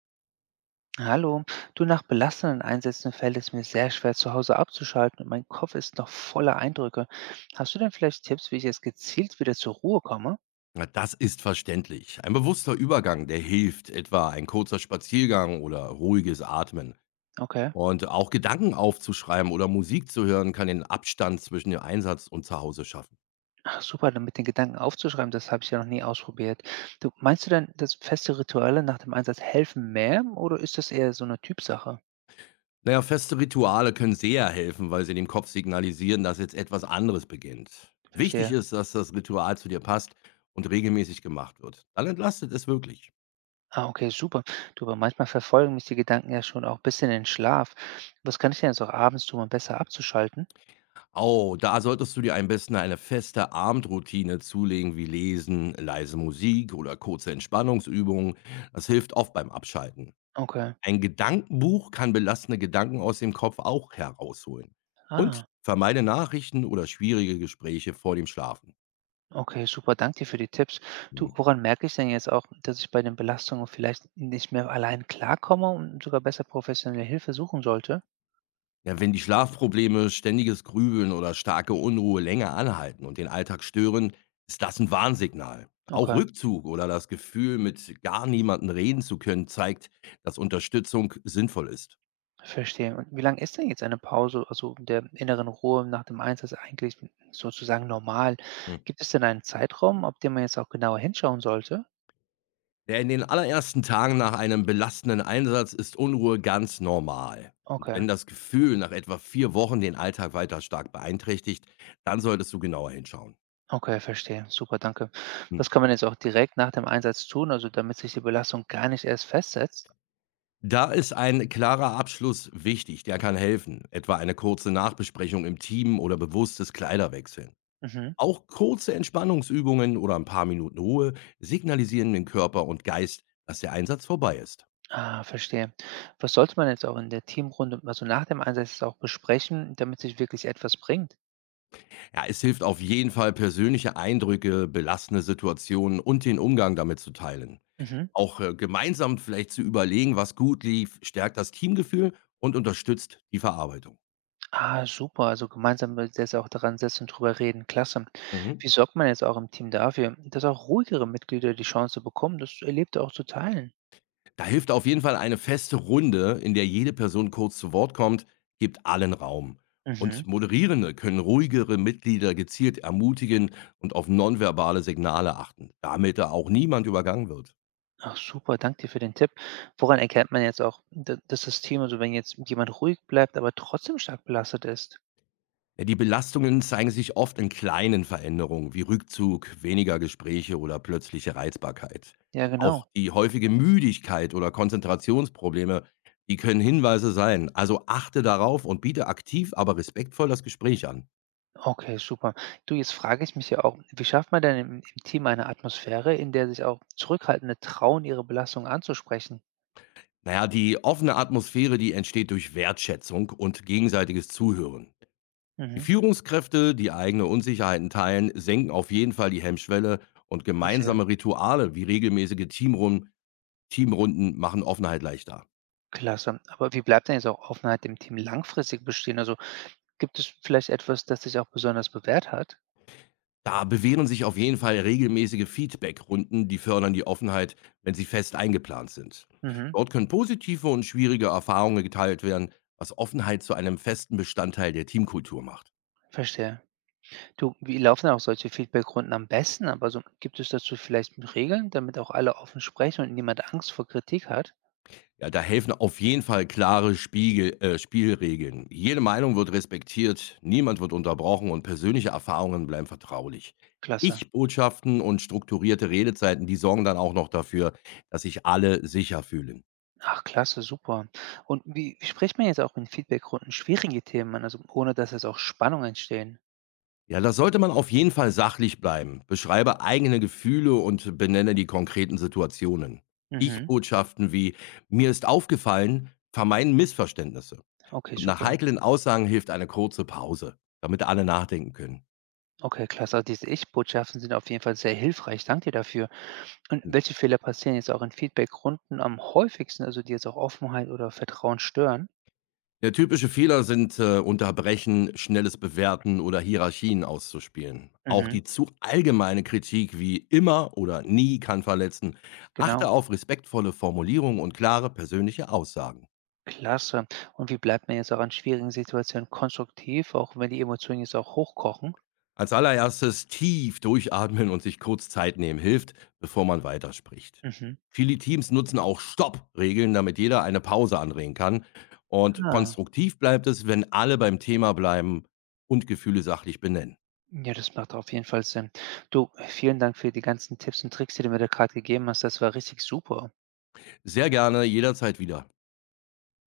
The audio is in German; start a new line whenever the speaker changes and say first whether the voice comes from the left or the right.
right: Hallo, du, nach belastenden Einsätzen fällt es mir sehr schwer, zu Hause abzuschalten und mein Kopf ist noch voller Eindrücke. Hast du denn vielleicht Tipps, wie ich jetzt gezielt wieder zur Ruhe komme?
left: Na, das ist verständlich. Ein bewusster Übergang, der hilft, etwa ein kurzer Spaziergang oder ruhiges Atmen.
right: Okay.
left: Und auch Gedanken aufzuschreiben oder Musik zu hören, kann den Abstand zwischen dem Einsatz und zu Hause schaffen.
right: Ach, super, dann mit den Gedanken aufzuschreiben, das habe ich ja noch nie ausprobiert. Du, meinst du denn, dass feste Rituale nach dem Einsatz helfen mehr oder ist das eher so eine Typsache?
left: Naja, feste Rituale können sehr helfen, weil sie dem Kopf signalisieren, dass jetzt etwas anderes beginnt. Wichtig
right: Verstehe.
left: ist, dass das Ritual zu dir passt und regelmäßig gemacht wird. Dann entlastet es wirklich.
right: Ah, okay, super. Du, aber manchmal verfolgen mich die Gedanken ja schon auch bis in den Schlaf. Was kann ich denn jetzt auch abends tun, um besser abzuschalten?
left: Oh, da solltest du dir am besten eine feste Abendroutine zulegen, wie Lesen, leise Musik oder kurze Entspannungsübungen. Das hilft oft beim Abschalten.
right: Okay.
left: Ein Gedankenbuch kann belastende Gedanken aus dem Kopf auch herausholen. Und
right: Ah.
left: vermeide Nachrichten oder schwierige Gespräche vor dem Schlafen.
right: Okay, super, danke dir für die Tipps. Du,
left: Hm.
right: woran merke ich denn jetzt auch, dass ich bei den Belastungen vielleicht nicht mehr allein klarkomme und sogar besser professionelle Hilfe suchen sollte?
left: Ja, wenn die Schlafprobleme, ständiges Grübeln oder starke Unruhe länger anhalten und den Alltag stören, ist das ein Warnsignal. Auch
right: Okay,
left: Rückzug oder das Gefühl, mit gar niemandem reden zu können, zeigt, dass Unterstützung sinnvoll ist.
right: verstehe. Und wie lange ist denn jetzt eine Pause, also der inneren Ruhe nach dem Einsatz eigentlich sozusagen normal?
left: Hm.
right: Gibt es denn einen Zeitraum, auf den man jetzt auch genauer hinschauen sollte?
left: Ja, in den allerersten Tagen nach einem belastenden Einsatz ist Unruhe ganz normal. Und
right: Okay,
left: wenn das Gefühl nach etwa vier Wochen den Alltag weiter stark beeinträchtigt, dann solltest du genauer hinschauen.
right: okay, verstehe. Super, danke.
left: Hm.
right: Was kann man jetzt auch direkt nach dem Einsatz tun, also damit sich die Belastung gar nicht erst festsetzt?
left: Da ist ein klarer Abschluss wichtig, der kann helfen, etwa eine kurze Nachbesprechung im Team oder bewusstes Kleiderwechseln.
right: Mhm.
left: Auch kurze Entspannungsübungen oder ein paar Minuten Ruhe signalisieren dem Körper und Geist, dass der Einsatz vorbei ist.
right: Ah, verstehe. Was sollte man jetzt auch in der Teamrunde, also nach dem Einsatz jetzt auch besprechen, damit sich wirklich etwas bringt?
left: Ja, es hilft auf jeden Fall, persönliche Eindrücke, belastende Situationen und den Umgang damit zu teilen.
right: Mhm.
left: Auch gemeinsam vielleicht zu überlegen, was gut lief, stärkt das Teamgefühl und unterstützt die Verarbeitung.
right: Ah, super. Also gemeinsam wird jetzt auch daran setzen und drüber reden. Klasse.
left: Mhm.
right: Wie sorgt man jetzt auch im Team dafür, dass auch ruhigere Mitglieder die Chance bekommen, das Erlebte auch zu teilen?
left: Da hilft auf jeden Fall eine feste Runde, in der jede Person kurz zu Wort kommt, gibt allen Raum.
right: Mhm.
left: Und Moderierende können ruhigere Mitglieder gezielt ermutigen und auf nonverbale Signale achten, damit da auch niemand übergangen wird.
right: Ach, super. Danke dir für den Tipp. Woran erkennt man jetzt auch, dass das Team, also wenn jetzt jemand ruhig bleibt, aber trotzdem stark belastet ist?
left: Ja, die Belastungen zeigen sich oft in kleinen Veränderungen wie Rückzug, weniger Gespräche oder plötzliche Reizbarkeit.
right: Ja,
left: Auch
right: genau.
left: die häufige Müdigkeit oder Konzentrationsprobleme, die können Hinweise sein. Also achte darauf und biete aktiv, aber respektvoll das Gespräch an.
right: Okay, super. Du, jetzt frage ich mich ja auch, wie schafft man denn im Team eine Atmosphäre, in der sich auch Zurückhaltende trauen, ihre Belastung anzusprechen?
left: Naja, die offene Atmosphäre, die entsteht durch Wertschätzung und gegenseitiges Zuhören. Die
right: Mhm,
left: Führungskräfte, die eigene Unsicherheiten teilen, senken auf jeden Fall die Hemmschwelle und
right: verstehe.
left: gemeinsame Rituale wie regelmäßige Teamrunden machen Offenheit leichter.
right: Klasse. Aber wie bleibt denn jetzt auch Offenheit im Team langfristig bestehen? Also gibt es vielleicht etwas, das sich auch besonders bewährt hat?
left: Da bewähren sich auf jeden Fall regelmäßige Feedbackrunden, die fördern die Offenheit, wenn sie fest eingeplant sind.
right: Mhm,
left: Dort können positive und schwierige Erfahrungen geteilt werden, was Offenheit zu einem festen Bestandteil der Teamkultur macht.
right: verstehe. Du, wie laufen denn auch solche Feedbackrunden am besten? Aber so, gibt es dazu vielleicht Regeln, damit auch alle offen sprechen und niemand Angst vor Kritik hat?
left: Ja, da helfen auf jeden Fall klare Spielregeln. Jede Meinung wird respektiert, niemand wird unterbrochen und persönliche Erfahrungen bleiben vertraulich.
right: Klasse.
left: Ich-Botschaften und strukturierte Redezeiten, die sorgen dann auch noch dafür, dass sich alle sicher fühlen.
right: Ach, klasse, super. Und wie spricht man jetzt auch in Feedbackrunden schwierige Themen an, also ohne dass jetzt auch Spannung entstehen?
left: Ja, da sollte man auf jeden Fall sachlich bleiben. Beschreibe eigene Gefühle und benenne die konkreten Situationen.
right: Mhm.
left: Ich-Botschaften wie „mir ist aufgefallen" vermeiden Missverständnisse.
right: Okay,
left: Und nach
right: super.
left: heiklen Aussagen hilft eine kurze Pause, damit alle nachdenken können.
right: Okay, klasse. Also diese Ich-Botschaften sind auf jeden Fall sehr hilfreich. Danke dir dafür. Und welche Fehler passieren jetzt auch in Feedbackrunden am häufigsten, also die jetzt auch Offenheit oder Vertrauen stören?
left: Ja, typische Fehler sind Unterbrechen, schnelles Bewerten oder Hierarchien auszuspielen. Auch
right: Mhm.
left: die zu allgemeine Kritik wie immer oder nie kann verletzen. Achte
right: Genau.
left: auf respektvolle Formulierungen und klare persönliche Aussagen.
right: Klasse. Und wie bleibt man jetzt auch an schwierigen Situationen konstruktiv, auch wenn die Emotionen jetzt auch hochkochen?
left: Als allererstes tief durchatmen und sich kurz Zeit nehmen hilft, bevor man weiterspricht.
right: Mhm.
left: Viele Teams nutzen auch Stopp-Regeln, damit jeder eine Pause anregen kann. Und
right: Ah.
left: konstruktiv bleibt es, wenn alle beim Thema bleiben und Gefühle sachlich benennen.
right: Ja, das macht auf jeden Fall Sinn. Du, vielen Dank für die ganzen Tipps und Tricks, die du mir da gerade gegeben hast. Das war richtig super.
left: Sehr gerne, jederzeit wieder.